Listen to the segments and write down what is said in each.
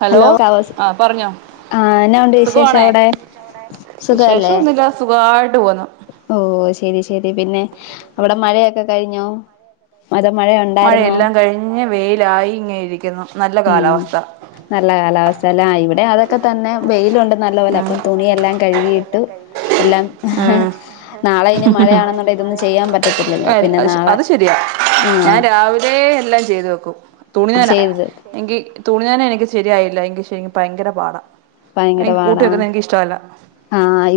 Hello! ആ പറഞ്ഞോ ആ എന്നാ ഉണ്ട് വിശേഷം സുഖമാണേ അവിടെ വിശേഷം ഒന്നുല്ല, സുഖായിട്ട് പോകുന്നു. ഓഹ് ശരി ശരി പിന്നെ അവിടെ മഴയൊക്കെ കഴിഞ്ഞോ? അതോ മഴയ മഴയെല്ലാം കഴിഞ്ഞ് വെയിലായി ഇങ്ങെയിരിക്കുന്നു, നല്ല ഉം കാലാവസ്ഥ. നല്ല കാലാവസ്ഥ അലെ ആയി ഇവിടെ അതൊക്കെ തന്നെ വെയിലുണ്ട് നല്ല പോലെ അപ്പം തുണി എല്ലാം കഴുകിയിട്ട് എല്ലാം ഉം നാളെ ഇനി മഴയാണെന്നുണ്ട ഇതൊന്നും ചെയ്യാൻ പറ്റത്തില്ലല്ലോ പിന്നെ നാളെ അത് ശരിയാ ഞാൻ ആഹ് രാവിലെ എല്ലാം ചെയ്തു വെക്കും തുണിന്നന ചെയ്തത് എങ്കി തുണി നന എനിക്ക് ശരിയായില്ല എങ്കി ശരി ഭയങ്കര പാടാ ഭയങ്കര എനിക്ക് കൂട്ടി പാടാ വെക്കുന്നത് എനിക്ക് ഇഷ്ടമല്ല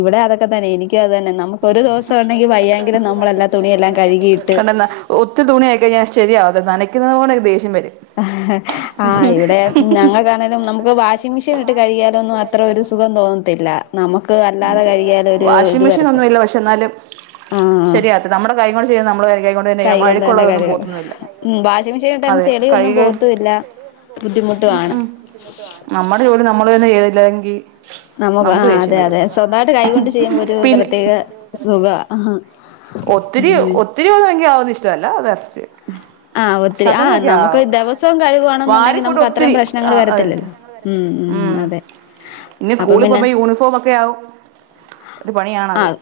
ഇവിടെ അതൊക്കെ തന്നെ ഇവിടെ എനിക്കും അത് അതൊക്കെ തന്നെ നമുക്ക് എനിക്ക അത് ഒരു തന്നെ ദിവസം നമുക്ക് ഒരു ഉണ്ടെങ്കിൽ ദിവസം വയ്യെങ്കിലും ആണെങ്കി നമ്മളെല്ലാ വയ്യെങ്കിലും തുണിയെല്ലാം നമ്മള കഴുകിയിട്ട് എല്ലാംത്ത ഒത്തിരി തുണിയായിയി കഴിഞ്ഞാൽ ശരിയാവാതില്ല നനക്കുന്നുന്നതോടെ എനിക്ക് ദേഷ്യം വരും ആ് ഇവിടെ ഞങ്ങൾക്കാണേലും നമുക്ക് വാ വാഷിംഗ് മിഷിനിൽ കഴുകിയാലൊന്നും അത്ര ഒരു സുഖം തോന്നത്തില്ല നമുക്ക് അല്ല വാഷിംഗ് മെഷീൻ ഒന്നും ഇല്ല പക്ഷെ എന്നാലും ശരിയാതില്ല നമ്മുടെ കൈ കൊണ്ട് ചെയ്യുന്നത് നമ്മൾ അന്നേ കയ്യ് കൈകൊണ്ട് തന്റെ കാഴുകണം വാഷിംഗ് മെഷീൻ ഇട്ടാലും അതെ കഴുകി ചെളിയൊന്നും പോകത്തൂല്ല ബുദ്ധിമുട്ടുമാണ് നമ്മുടെ ജോലി നമ്മള് തന്നെ ചെയ്തില്ലെങ്കിൽ നമുക്ക് ആ ദേഷ്യം അതെ വരും അതെ സ്വന്തമായിട്ട് കൈകൊണ്ട് ചെയ്യുമ്പോ ഒരു പിന്നെ പ്രത്യേക സുഖവാ ഒത്തിരിരുപത് മെങ്ക ആവുന്ന ഇഷ്ടമല്ല അത് അററ്റ് ആ ഒത്തിരി ആ നമുക്ക് ദിവസവും കഴുകുവാണെന്നുണ്ടെങ്കിൽ വാരിക്കൂട്ടും നമുക്ക് അത്രയും ഒത്തിരി പ്രശ്നങ്ങൾ ആ അതിന് വരത്തില്ലല്ലോ ഉം ഉ ഉം അതെ ഇനി അപ്പം സ്കൂളിൽ പോുമ്പോ പിന്നെ യൂണിഫോമഒക്കെ ആവും ഒരു പണിയാണത് ആഹ്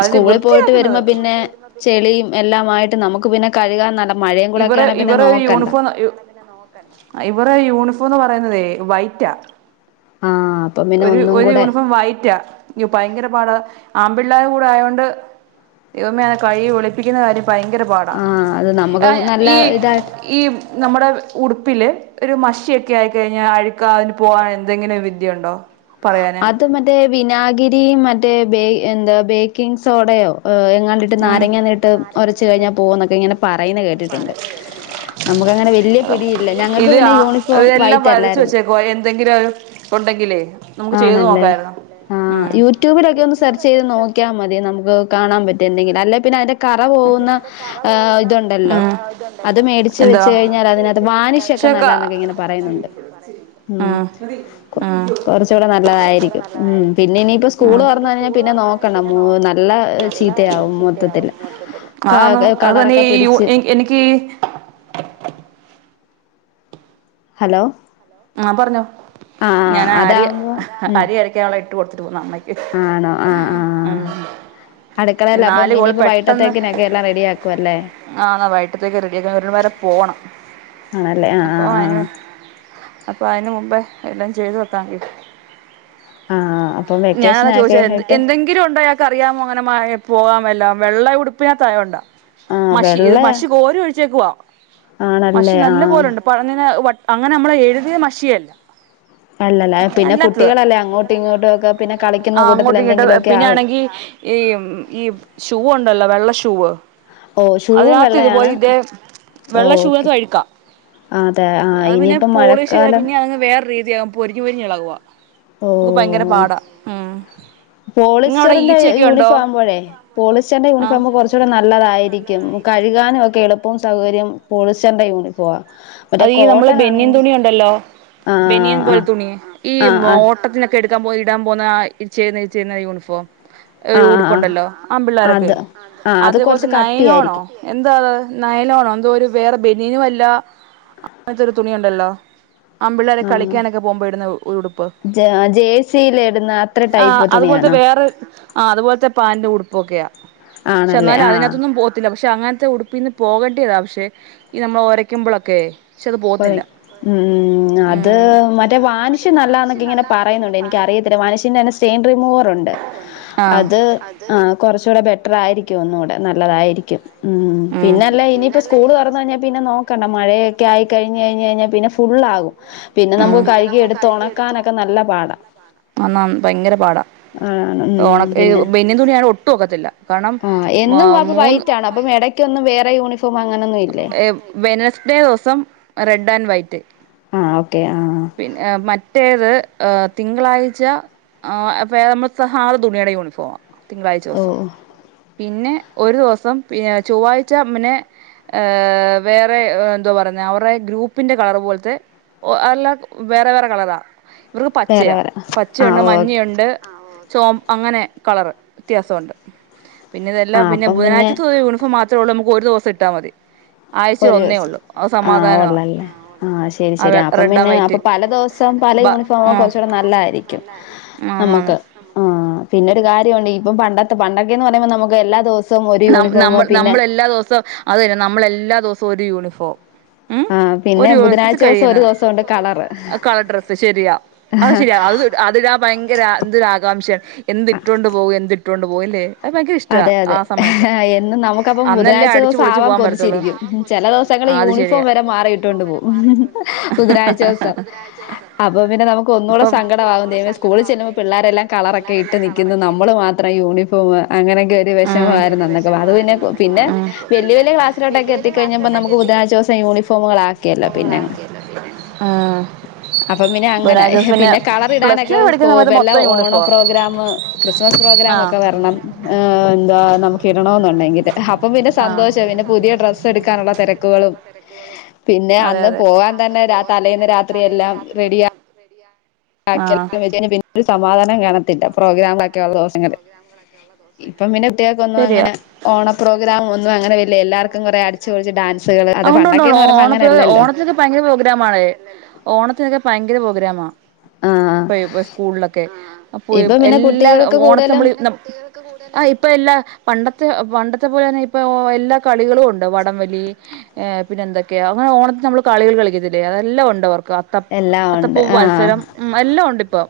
അതിനെ സ്കൂളിൽ പോയിട്ട് വൃത്തിയാക്കുന്നത് വരുമ്പോ പിന്നെ ചെളിയും എല്ലാ ആയിട്ട് നമുക്ക് പിന്നെ കഴുകാൻ മഴയും കൂടെ ഇവര് ഒക്കെയാണെ പിന്നെ ഇവർ നോക്കണ്ട യൂണിഫോം ഇവറെ യൂണിഫോം എന്ന് പറയതേ വൈറ്റാ ആ ഒരു ഒരു യൂണിഫോം വൈറ്റാ ഭയങ്കര പാടാ ആൺപിള്ളേരുടെ കൂടെ ആയതോണ്ട് ഇതമേ കൈ ഒളിപ്പിക്കുന്ന കാര്യം ഭയങ്കര പാടാണ് ആഹ് അത് നമുക്ക് നല്ല ഈ ഇതായിട്ട് ഈ നമ്മുടെ ഉടുപ്പിൽ ഒരു മഷിയൊക്കെ ആയിക്കഴിഞ്ഞാൽ അഴുക്കാ അതിന് പോകാൻ എന്തെങ്കിലും വിദ്യയുണ്ടോ പറയാന് അത് മ- മറ്റേ വിനാഗിരി മറ്റേ എന്താ ബേക്കിംഗ് സോഡയോ എങ്ങാണ്ടിട്ട് ഇട്ട് നാരങ്ങ നീട്ട് ഒരച്ച് കഴിഞ്ഞാൽ പോകുന്നൊക്കെ ഇങ്ങനെ പറയുന്ന കേട്ടിട്ടുണ്ട്. നമുക്ക് അങ്ങനെ വലിയ പിടിയില്ല ഞങ്ങൾക്ക് ഇത് ആ പിന്നെ യൂണിഫോം ഇതെല്ലാം വൈറ്റ് അല്ലായിരുന്നു [inaudible] എന്തെങ്കിലും ഉണ്ടെങ്കിലേ നമുക്ക് ചെയ്ത് ആണല്ലേ നോക്കായിരുന്നു ആ ഉം യൂട്യൂബിലൊക്കെ ഒന്ന് സെർച്ച് ചെയ്ത് നോക്കിയാൽ മതി നമുക്ക് കാണാൻ പറ്റും എന്തെങ്കിലും അല്ലെങ്കിൽ പിന്നെ അതിൻ്റെ കറ പോകുന്ന ഇതുണ്ടല്ലോ അത് മേടിച്ച് എന്താ വെച്ച് കഴിഞ്ഞാൽ അതിനകത്ത് വാനിശൊക്കെ ഒക്കെ പക്ഷെ ക നല്ലന്നൊക്കെ ഇങ്ങനെ പറയുന്നുണ്ട് ഉം ഉം കുറച്ച് കൂടെ നല്ലതായിരിക്കും ഉം പിന്നെ ഇനിയിപ്പോ സ്കൂൾ തുറന്ന കഴിഞ്ഞാൽ പിന്നെ നോക്കണ്ട നല്ല ചീത്തയാവും മൊത്തത്തിൽ ആന്നു അതന്നേയൂ എ എനിക്ക് ഹലോ ആ പറഞ്ഞോ ആഹ് ഞാൻ അരി അതാവുമ്പോ ഉം അരി അരക്കാൻ ഉള്ളത് ഇട്ട് കൊടുത്തിട്ട് പോന്നാമ്മയ്ക്ക് ആണോ ആ ആ അടുക്കളയിൽ നാല് അപ്പം കോള് ഇനിയിപ്പോ പെട്ടെന്ന് വൈകിട്ടത്തേനൊക്കെ എല്ലാം റെഡിയാക്കും അല്ലേ ആ വൈകിട്ടത്തേക്ക് റെഡി ആക്കാൻ ഒരു ടംവരെ പോണം. ആണല്ലേ ആ അപ്പൊ ആ അതിന് അപ്പൊ അതിന് മുമ്പേ എല്ലാം ചെയ്തു വെയ്ക്കാം കരുതി ആഹ് അപ്പം ഞാൻ അതാ വെക്കേഷനൊക്കെ ചോദിച്ചാ എന്ത് ആയിട്ട് എന്തെങ്കിലും ങ്കിരു ഉണ്ടായാ ക്കറിയാമോങ്ങനെ മായാ പോകാമെല്ലാം വെള്ള ഉടുപ്പിനാത്തായോണ്ടാ ആഹ് മഷി ഇത് വെള്ളയാ മഷി കോരി ഒഴിച്ചേക്കുവാ മഷി ആണല്ലേ നല്ല ആഹ് പോലെയുണ്ട് [inaudible] അങ്ങനെ നമ്മൾ എഴുതിയ മഷിയല്ല അല്ലല്ലേ പിന്നെ അല്ലാത്തത് കുട്ടികളല്ലേ അങ്ങോട്ടും ഇങ്ങോട്ടും ഒക്കെ പിന്നെ ആ കളിക്കുന്ന കൂട്ടത്തിൽ അങ്ങോട്ടും ഇങ്ങോട്ടും പിന്നെ എന്തെങ്കിലുമൊക്കെയാവും. ആണെങ്കി ഈ മ് ഈ മ് ഷൂവ് ണ്ടല്ലോ വെള്ള ഷൂവ് ഓ ഷൂവും അതിനകത്ത് ഇതുപോലെ വെള്ളയാണ് ഇതേ ഓ വെള്ള ഓക്കെ ശൂവിനത്ത് അഴുക്കാ. അതെ ആഹ് അഹ് പിന്നെ ഇനിയിപ്പം പോളിഷ് യ്താ മഴക്കാലം പിന്നെ അങ്ങ് വേറെ രീ തിയാ പൊരിഞ്ഞ് പൊരിഞ്ഞ് ഇളകുവാ ഭയങ്കര ഓ പാടാ. ഉം നിങ്ങവിടെ പോളിസ്റ്ററിന്റെ ഈച്ചയൊക്കെ ഉണ്ടോ യൂണിഫോം ആകുമ്പോഴേ പോളിസ്റ്ററിന്റെ യൂണിഫോം ആഹ് ആവുമ്പ കൊർച്ചൂടി നല്ലതായിരിക്കും കഴ്കാനും ഒക്കെ എളുപ്പവും സൗകര്യം പോളിസ്റ്ററിന്റെ യൂണിഫോ അത് ഈ നമ്മൾ ബനിയൻ തുണി ഉണ്ടല്ലോ ബനിയൻ ആഹ് പോലെ ആഹ് തുണി ഈ ആഹ് മോട്ടത്തിന പ്പ എടുക്കാൻ പോ ഇടാൻ പോന്ന ആഇച്ചെയ്ന്ന ഇച്ചെയ്ന്ന യൂണിഫോം ഒരു ആഹ് ആഹ് ഉടുപ്പുണ്ടല്ലോ ആൺ ആഹ് പിള്ളോരൊക്കെ അത് ആഹ് അത് അതേപോലെ കുറച്ച് തന്നെ നയനോണോ. കട്ടിയായിരിക്കും എന്താ അത് നയലോണോ എന്തോ ഒരു വേറെ ബനീയനും അല്ല അങ്ങൻത്തൊരു തുണി ഉണ്ടല്ലോ ആൺപിളേളർ ആഹ് കളിക്കാനൊക്കെ പോകുമ്പോയിടുന്ന ഉടുപ്പ് ജേഴ്സിൽ ഇടുന്ന അത്ര ആഹ് ടൈപ്പ് അത്പോലത്തെ തുണിയാണോ വേറെ ആഹ് അത്പോലത്തെ പാന്റ് ഉടുപ്പൊക്കെയാ. ക്ഷെ ആണല്ലേ ന്നാലും ആഹ് അതിനകത്ത്ന്നും പോ ത്തില്ല പക്ഷെ അങ്ങൻത്തെ ഉടുപ്പിന്ന് പോകേണ്ടേതാ പക്ഷെ ഈ നമ്മളെ ഒരയ്ക്കുമ്പോളൊക്കെ പക്ഷെ അത് പോക്ന്നില്ല. പറയും ഉം അത് മറ്റേ വാനിഷ് നല്ലാ ന്നൊക്കെ ഇങ്ങനെ പറയുന്നുണ്ട് എനിക്ക് അറിയത്തില്ല വാനിഷിൻ്റെ തന്നെ തേൻ റിമൂവർ ഉണ്ട് ആഹ് അത് ആഹ് കൊർച്ചൂടെ ബെറ്റർ ആയിരി ഒന്നൂടെ നല്ലതായിരിക്കും ഉം പിന്നെല്ലേ ഇനിയിപ്പ സ്കൂൾ തൊറന്ന് ഴിഞ്ഞാ പിന്നെ നോ കണ്ട മഴയൊക്കെ ആയി കഴിഞ്ഞ് കഴിഞ്ഞ് കഴിഞ്ഞാ പിന്നെ ഫുള്ളാകും. പിന്നെ നമുക്ക് കഴ്കി എട്ത്ത് ഒണക്കാനൊക്കെ നല്ല പാടാ. ആന്നാ ഭയങ്കര പാടാ ആണ് ഉം ഓണ ഹ് പിന്നെ ബെന്നിയൻ തുണി ആണെ ഒട്ടും ഒക്കത്തില്ല. കാണം മാ മൂന്ന് പ്പം എടയ്ക്കൊന്നും വേറെ യൂണിഫോം അങ്ങനൊന്നും ഇല്ലേ? വെനസ്ഡേ ദിവസം റെഡ് ആൻഡ് വൈറ്റ്. ആഹ് ഓക്കേ ആഹ്. പിന്നെ ഏഹ് മറ്റേത് ഏഹ് തിങ്കളാഴ്ച ആഹ് അപ്പേ നമ്മള് സഹാറ തുണിയുടെ യൂണിഫോമാ തിങ്കളാഴ്ച ദിവസം. ഓഹ് പിന്നെ ഒരു ദിവസം പിന്നെ ചൊവ്വാഴ്ച മ് പിന്നെ ഏഹ് വേറെ എന്തുവാ പറയുന്നെ അവർടെ ഗ്രൂപ്പിന്റെ കളർ പോലത്തെ ഓഹ് അല്ല വേറെ വേറെ കളറാ. ഇവർക്ക് വേറെ പച്ചയാ വേറെ ആഹ് പച്ചയുണ്ട്, ഓക്കെ മഞ്ഞയുണ്ട് ചോമ് അങ്ങനെ കളറ് വ്യത്യാസോണ്ട്. പിന്നെ ആ ഇതെല്ലാം പിന്നെ അപ്പം ബുധനാഴ്ചത്തെത് യൂണിഫോം മാ ത്രൊള്ളൂ നമുക്ക് ഒരു ദിവസട്ടാ മതി. ആഴ്ചയിൽ ഒന്നേ ഒരുസ് ഉള്ളൂ അത് ആഹ് സമാധാനമാണ് ഒള്ളല്ലേ? ആഹ് ശരി ആഹ് ശരി അപ്പം ഉള്ളത് അത് ശരിയാ പിന്നെ അപ്പം പല ദിവസം പല യൂണിഫോമ് കൊർച്ചൂടെ നല്ലായിരിക്കും നമ്മക്ക്. നമുക്ക് ആഹ് പിന്നൊരു കാര്യോണ്ട് ഇപ്പം പണ്ടത്തെ പണ്ടൊക്കേന്ന് പറിമ്പോ നമുക്ക് എല്ലാ ദിവ നമ് നമ്മൾ നമ്മളെല്ലാദിവസോം അതന്നെ നമ്മളെല്ലാ ദിവസവും ഒരു യൂണിഫോം. ഉം ആ പിന്നെ ഒരു യൂണിവേഴ്സിറ്റി ബുധനാഴ്ച ദിവസം കഴിയുന്ന ഒരു ദിവസമുണ്ട് കളറ് അത് കളർ ഡ്രസ്സ് ശെരിയാ. അഹ് ശരിയ അഹ് അത് താ ഭയങ്കര എന്തൊരുകാംക്ഷ എന്തിട്ടോണ്ട് പോകും എന്തിട്ടോണ്ട് പോകും ല്ലേ? അത് ഭയങ്കര ഇഷ്ടാ. അതെ അതെ എന്നും നമുക്കപ്പം ബുധനാഴ്ച ദിവസാവാൻ ദിവസം ആവാൻ കൊതിച്ചിരിക്കും. ചെല ദിവസങ്ങള് ചില യൂണിഫോം ദിവസങ്ങള് വരെ മാറിയിട്ടോണ്ട് പോ ബുധനാഴ്ചവസം അപ്പം പിന്നെ നമുക്ക് ഒന്നൂടെ സങ്കടാവും ദേവെ സ്കൂളി ചെല്ലുമ്പോ പിള്ളേരെല്ലാം കളറൊക്കെ ഇട്ട് നിക്കുന്നു നമ്മള് മാത്രം യൂണിഫോമ് അങ്ങനെക്കെ ഒരു വെ ഷമായിരുന്നു അന്നൊക്കെ അത് പിന്നെ പിന്നെ വല്ല്യ വല്ല്യ ക്ലാസിലോട്ടൊക്കെ എത്തിക്കഴിഞ്ഞപ്പോ നമുക്ക് ബുധനാഴ്ച്ചോസം യൂണഫോമുകളാ. ആഹ്. അപ്പം പിന്നെ അങ്ങനായി. പിന്നെ കളറ് പ്ലസ് ഇടാനൊക്കെ ടു സ്കോ പഠിക്കുന്ന സമയത്ത് വെല്ല മൊത്തം ഓണ യൂണിഫോമാ പ്രോഗ്രാമ് ക്രിസ്മസ് ആഹ് പ്രോഗ്രാമൊക്കെ വരണം ഏഹ് എന്താ നമുക്ക് ഇടണോന്നുണ്ടെങ്കിൽ. അപ്പം പിന്നെ സന്തോഷാ പിന്നെ പുതിയ ഡ്രസ്സ് എട്ക്കാനുള്ള തെരക്കുകളും പിന്നെ അന്ന് പോവാൻ തന്നെ രാ തലേന്ന് രാത്രി എല്ലാം റെഡിയാ യാക്കിയാൽ ആഹ് [unintelligible] സമാധാനം കാണത്തില്ല പ്രോഗ്രാമൊക്കെ ഒള്ളദോസങ്ങള് ഇപ്പം പിന്നെ കുട്ട്യേക്കൊന്നും ശരിയാ അങ്ങനെ ഓണ പ്രോഗ്രാമും ഒന്നും അങ്ങനെ വര്ല എല്ലാർക്കും കൊറേ അടിച്ച് പൊളിച്ച് ഡാൻ ആഹ് ഉണ്ട് ഉണ്ട് ഓ ഓണ പരിപാട്യ ഓണത്തിന് ഭയങ്കര പ്രോഗ്രാമാണേ ഓണത്തിനൊക്കെ ഭയങ്കര പാേഗ്‌രാമാ ആഹ് ഇപ്പൊ ഈ സ്കൂൾലൊക്കെ ആഹ് ആഹ് അപ്പോ ഇ ഇപ്പൊ പിന്നെ എല്ലാ കുട്ടികൾക്ക് കൂടുതലും ഓണത്തമ്മളീ ന ത്തുകൂടല് ആഹ് ഇപ്പ എല്ലാ പണ്ടത്തെ പണ്ടത്തെ പോലെ തന്നെ ഇപ്പൊ എല്ലാ കളികളൂണ്ട് വടംവലീ ഏഹ് പിന്നെ എന്തൊക്കെയാ അങ്ങെനെ ഓണത്തിനമ്മള് കളികള് കളിക്കത്തില്ലേ അതെല്ലാം ഒണ്ടവർക്ക് അ ത്തം എല്ലാം ഉണ്ട് അത്തപൂവ് ആഹ് മത്സരം എല്ലാം ഒണ്ടിപ്പോ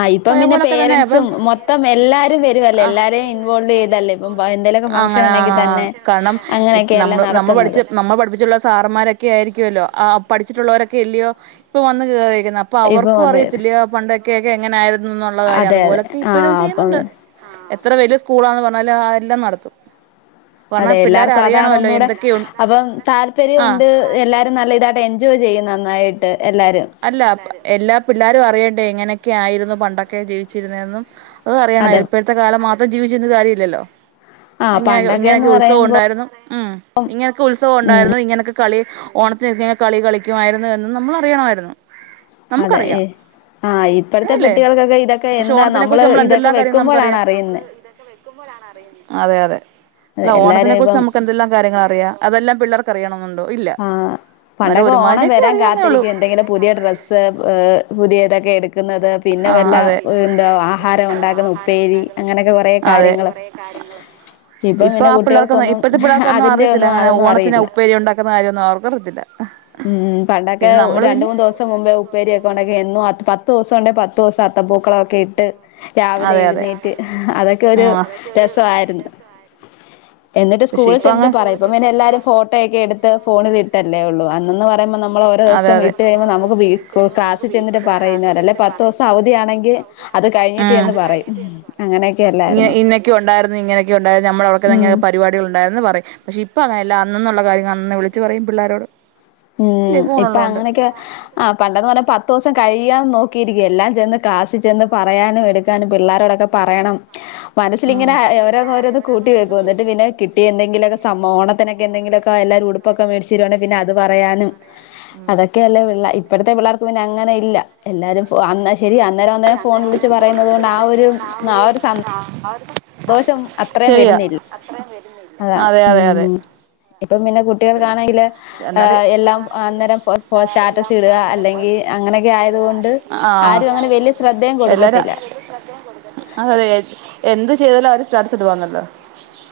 ആഹ് ഇപ്പം പിന്നെ പേരെൻസും മൊത്തം എല്ലാരും വരുവെല്ലേ എല്ലാരെയും ഇൻവോൾവെയ്തല്ലേ ഇപ്പം ഭ എന്തേലൊക്കെ ഫംഗഷനുണ്ടെങ്കി തന്നെ അങ്ങനെയൊക്കെയല്ലേ നടത്ത്ന്നത് നമ്മളെ പഠപ്പിച്ചിട്ടുള്ള സാറമാരൊക്കെ ആയിരിക്കു അല്ലോ ആഹ് പഠിച്ചിട്ടുള്ളോരൊക്കെയെല്ലിയോ ഇപ്പൊ വന്ന് കേറിയിരിക്ക ന്നെ അ പ്പം ഇപ്പൊ അവർക്കും വന്ന് അറിയത്തില്ല്യാ പണ്ടെക്കെയെക്കെ എങ്ങെനായ്ര്ന്നുന്നുള്ള കാര്യം അതെ അതെ അതുപോലൊക്കെ ഇപ്പഴും ആഹ് അപ്പം ചെയ്യ്ന്ന്ണ്ട് ആഹ് എത്രെ വെല്യ സ്കൂളാന്ന് പർഞ്ഞാലും അതെല്ലാം നടത്തും അതെ കാരണം പിള്ളേർ എല്ലാർക്കും അതാണ് അറിയണമല്ലോ ഒന്നൂടെ എന്തൊക്കെയു അപ്പം താല്പര്യം ഉണ്ട് എല്ലാരും നല്ല ഇതായിട്ട് എൻജോയ് ചെയ്യും നന്നായിട്ട് എല്ലാരും അല്ലാ എല്ലാ പിള്ളാരും അറിയട്ടെ എങ്ങെനെക്കെ ആയിര്ന്നു പണ്ടൊക്കെ ജീവിച്ചിര്ന്നേന്നും അതും അറിയണം അതെ ഇപ്പഴത്തെ കാലം മാത്രം ജീവിച്ചിരിന്നിട്ട് കാര്യമില്ലല്ലോ ആഹ് ഇങ്ങെനെ ഇങ്ങെനെക്കെ പണ്ടൊക്കെന്ന് ഉത്സവം പറയുമ്പോ ഉണ്ടായ്ര്ന്നു ഉം ഇങ്ങെനെക്കെ ഉത്സവം ഉം ഉണ്ടായ്ര്ന്നു ഇങ്ങെനൊക്കെ കളി ഓണത്തിനൊക്കെങ്ങെനെ കളി കളിക്കുമായിരിന്ന് എന്നും നമ്മളറിയണമായിര്ന്നു അതെ യെസ് ആഹ് ഇപ്പഴത്തെ അതല്ലേ കുട്ടികൾക്കൊക്കെ ഇതൊക്കെ പക്ഷെ എന്താ ഓണത്തിനെ നമ്മള് കുറിച്ച് നമ്മൾ ഇതൊക്കെ എന്തെല്ലാം വെക്ക്മ്പഴാണ് അറിയ്ന്നെ മ്പഴാണ് അറിയ്ന്നേ അതെ അതെ അല്ല ഓണത്തിനെ എല്ലാരും കുറിച്ച് ഇപ്പം നമുക്ക് എന്തെല്ലാം കാര്യങ്ങളറിയാം അതെല്ലാം പിള്ളേറ് ക്കറിയണംന്നുണ്ടോ ഇല്ല ആഹ് എന്നാലും പണ്ടൊക്കെ ഓണം ഒരുമാതിരിയൊക്കെ വരാൻ അറിയാന്നേ ഒള്ളൂ കാത്തിരിക്കും എന്തെങ്കിലും പുതിയ ഡ്രസ്സ് ഏഹ് പുതിയതെക്കെ എട് ക്ക്ന്നത് പിന്നെ വല്ല എന്താ ആഹാരം ഉണ്ടാക്ക്ന്ന ഉപ്പേരി അങ്ങനെക്കെ കൊറേ കാര്യങ്ങള് ങ്ങള് ഇപ്പം ഇപ്പൊ പിന്നെ ആ പിള്ളേർക്കൊന്നും കുട്ടികൾക്കൊന്നും ഇപ്പഴ്ത്തെ പിള്ളേർക്കൊന്നും അതിന്റെ അറിയത്തില്ല ഒന്നും ങ്ങെനെ അതൊന്നും ഓണത്തിന് അറിയില്ല ഉപ്പേരി ഉണ്ടാ ക്ക്ന്ന കാര്യാെന്നും അവർക്കറിയത്തില്ലാ ഉം പണ്ടൊക്കെ രണ്ട് മൂന്ന് ദിവ്സ് മുമ്പേ ഉപ്പേരിയൊക്കെ ഒണ്ടാക്കി എന്നും അ പത്തൂസണ്ടേ പത്തൂസം അത്തപ്പൂക്കളാെക്കെ ഇട്ട് രാവിലെ എഴ്ന്നേറ്റ് അതൊക്കെ ഒരു രസവായ്ര്ന്ന് എന്നിട്ട് സ്കൂളി ചെന്നിട്ട് പറയും ഇപ്പം പിന്നെ എല്ലാരും ഫോ ട്ടോയൊക്കെ എട്ത്ത് ഫോണിലിട്ടെല്ലേ ഒള്ളൂ അന്നെന്ന്‌ പറയ്മ്പോ നമ് നമ്മള് ഓരോ ദിവസം അന്നേരം ഇട്ട് കഴിയുമ്പോ നമുക്ക് വീ ക് ക്ലാസ്സി ചെന്നിട്ട് പറയുന്നവരെ അല്ലെ പത്തൂസം അവധി ആണെങ്കി അത് കഴിഞ്ഞിട്ട് ചെന്ന് പറയും അങ്ങനെയെക്കെ ഇങ്ങനെ എല്ലായിര്ന്നോ ഇന്നൊക്കെ ഉം ടികളുണ്ടായെന്ന് പറയും പക്ഷെ ഇപ്പ അങ്ങെനെല്ലാ അന്നന്നുള്ള കാര്യങ്ങള് അന്നന്ന് വിളിച്ച് പറയും പിള്ളാരോട് ഊം ഇപ്പൊ അങ്ങെനെക്കെ ആഹ് പണ്ടെന്ന് പർഞ്ഞ പത്തൂസം കഴിയാൻ നോക്കിയിരിക്കാ എല്ലാം ചെന്ന് ക്ലാസി ചെന്ന് പറയാനും എട് ക്കാനും പിള്ളാരോടൊക്കെ പറയണം മനസ്സിലിങ്ങെന ഓരോന്ന് ഓരോന്ന് കൂട്ടിവെക്കും എന്നിട്ട് പിന്നെ കിട്ടിയെന്തെങ്കിലൊക്കെ സമ്മോ ഓണത്തിനൊക്കെ എന്തെങ്കിലൊക്കെ പ്പ എല്ലാരും ഉട്പ്പൊക്കെ മേടിച്ചെരുവാണേ പിന്നെ അത് പറ റയാനും ഉം അതൊക്കെയല്ലേ പിള്ള ഇപ്പഴ്ത്തെ പിള്ളേർക്ക് പിന്നെ അങ്ങെനെ ഇല്ല എല്ലാരും ഒ അന്നാ ശെരി അന്നേരം അന്നേരം ഫോൺ വിളിച്ച് പറയ്ന്നത് കൊണ്ട് ആ ഒരു ച് ആ ഒരു സ ആഹ് ആ ഒരു ന്തോഷം അത്രേം വര്ന്നിൽ അതാണ് അതെ അതെ അതെ ഉം ഇപ്പം പിന്നെ കുട്ടികൾക്കാണെങ്കില് പക്ഷെ എന്നാല് ഏഹ് എല്ലാം അന്നേരം ഫോ ഫോ സ്റ്റാറ്റസ് ഇടുക അന്നേരം ഫോ അല്ലെങ്കിൽ ഫോ അങ്ങനെയൊക്കെ ആയതുകൊണ്ട് സ്റ്റാറ്റസ്ട്കാ ആരും അങ്ങനെ വലിയ ശ്രദ്ധയും ആഹ് എല്ലാരും കൊടുക്കത്തില്ല അതെയതെ എ എന്ത് ചെയ്താലും അവര് സ്റ്റാറ്റസ് ഇടുവാന്നല്ലാ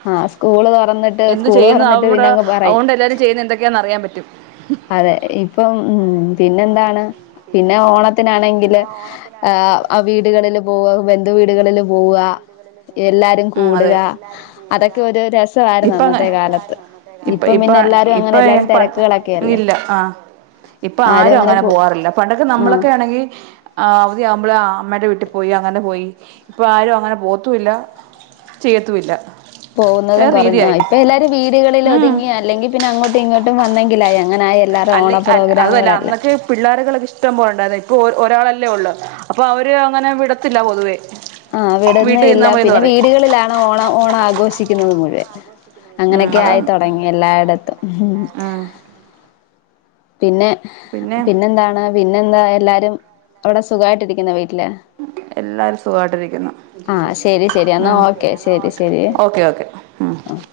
ആ സ്കൂള് തുറന്നിട്ട് എന്ത് സ്കൂള് ചെയ്യ്ന്നു തുറന്നിട്ട് പിന്നെ അവ്ടെ അങ്ങ് പറയും അതുകൊണ്ട് എല്ലാരും ചെയ്യ്ന്നെ എന്തെക്കെയാന്ന് അറിയാം പറ്റും അതെ ഇപ്പം ഉം പിന്നെന്താണ് പിന്നെ ഓണത്തിനാണെങ്കില് ആഹ് ആ വീട്കളില് പോവാ ബെന്ധുവീട്കളില് പോവാ എല്ലാരും കൂട്കാ എല്ലാരും കൂടുക അതൊക്കെ ഒരു അതൊക്കെ രസവായ്ര്ന്നു ഒരു അന്നത്തെ കാലത്ത് രസമായിരുന്നു അന്നത്തെ ഇപ്പം പിന്നെ എല്ലാരും അങ്ങെനെ എല്ലാരും തെരക്ക്കളെ ഇല്ല ആ ഇപ്പൊ ആരും അങ്ങനെ പോവാറില്ല പണ്ടൊക്കെ ആഹ് നമ്മളൊക്കെ ആണെ അവധിയാവുമ്പള് അമ്മയുടെ വീട്ടി പോയി അങ്ങനെ പോയി ഇപ്പോ ആരും അങ്ങനെ പോവത്തൂല്ല ചെയ്യത്തൂല്ല പോകുന്നതും കുറഞ്ഞു ഇപ്പൊ എല്ലാരും വീടുകളിൽ ഉം ഒതുങ്ങി അല്ലെങ്കിൽ പിന്നെ അങ്ങോട്ടും ഇങ്ങോട്ടും വന്നെങ്കിലായി അങ്ങനെയായി എല്ലാരുടേം ഓണ പ്രോഗ്രാമുകളെല്ലാം പിള്ളോരുകളൊക്കെ ഇഷ്ടം പോല ഉണ്ടായിരുന്നു ഇപ്പൊ ഒ ഒരാളല്ലേ ഉള്ളു അപ്പൊ അവര് അങ്ങനെ വിടത്തില്ല പൊതുവേ ആഹ വീട്ടിൽ വിടന്നേല്ല നിന്നാ മതിന്ന് പിന്നെ പറയും വീടുകളിലാണ് ഓണം ഓണം ആഘോഷിക്കുന്നത് മുഴുവൻ ഉം അങ്ങനൊക്കെ അതാണ് ആയിത്തൊടങ്ങി എല്ലായിടത്തും ഉം പിന്നെ പിന്നെ പിന്നെന്താണ് എല്ലാരും അവിടെ സുഖായിട്ടിരിക്കുന്ന വീട്ടില് എല്ലാവരും സുഖമായിട്ടിരിക്കുന്നു ആഹ് ശരി ശരി എന്നാ ഓക്കെ ശരി ഓക്കെ ഓക്കെ ആഹ്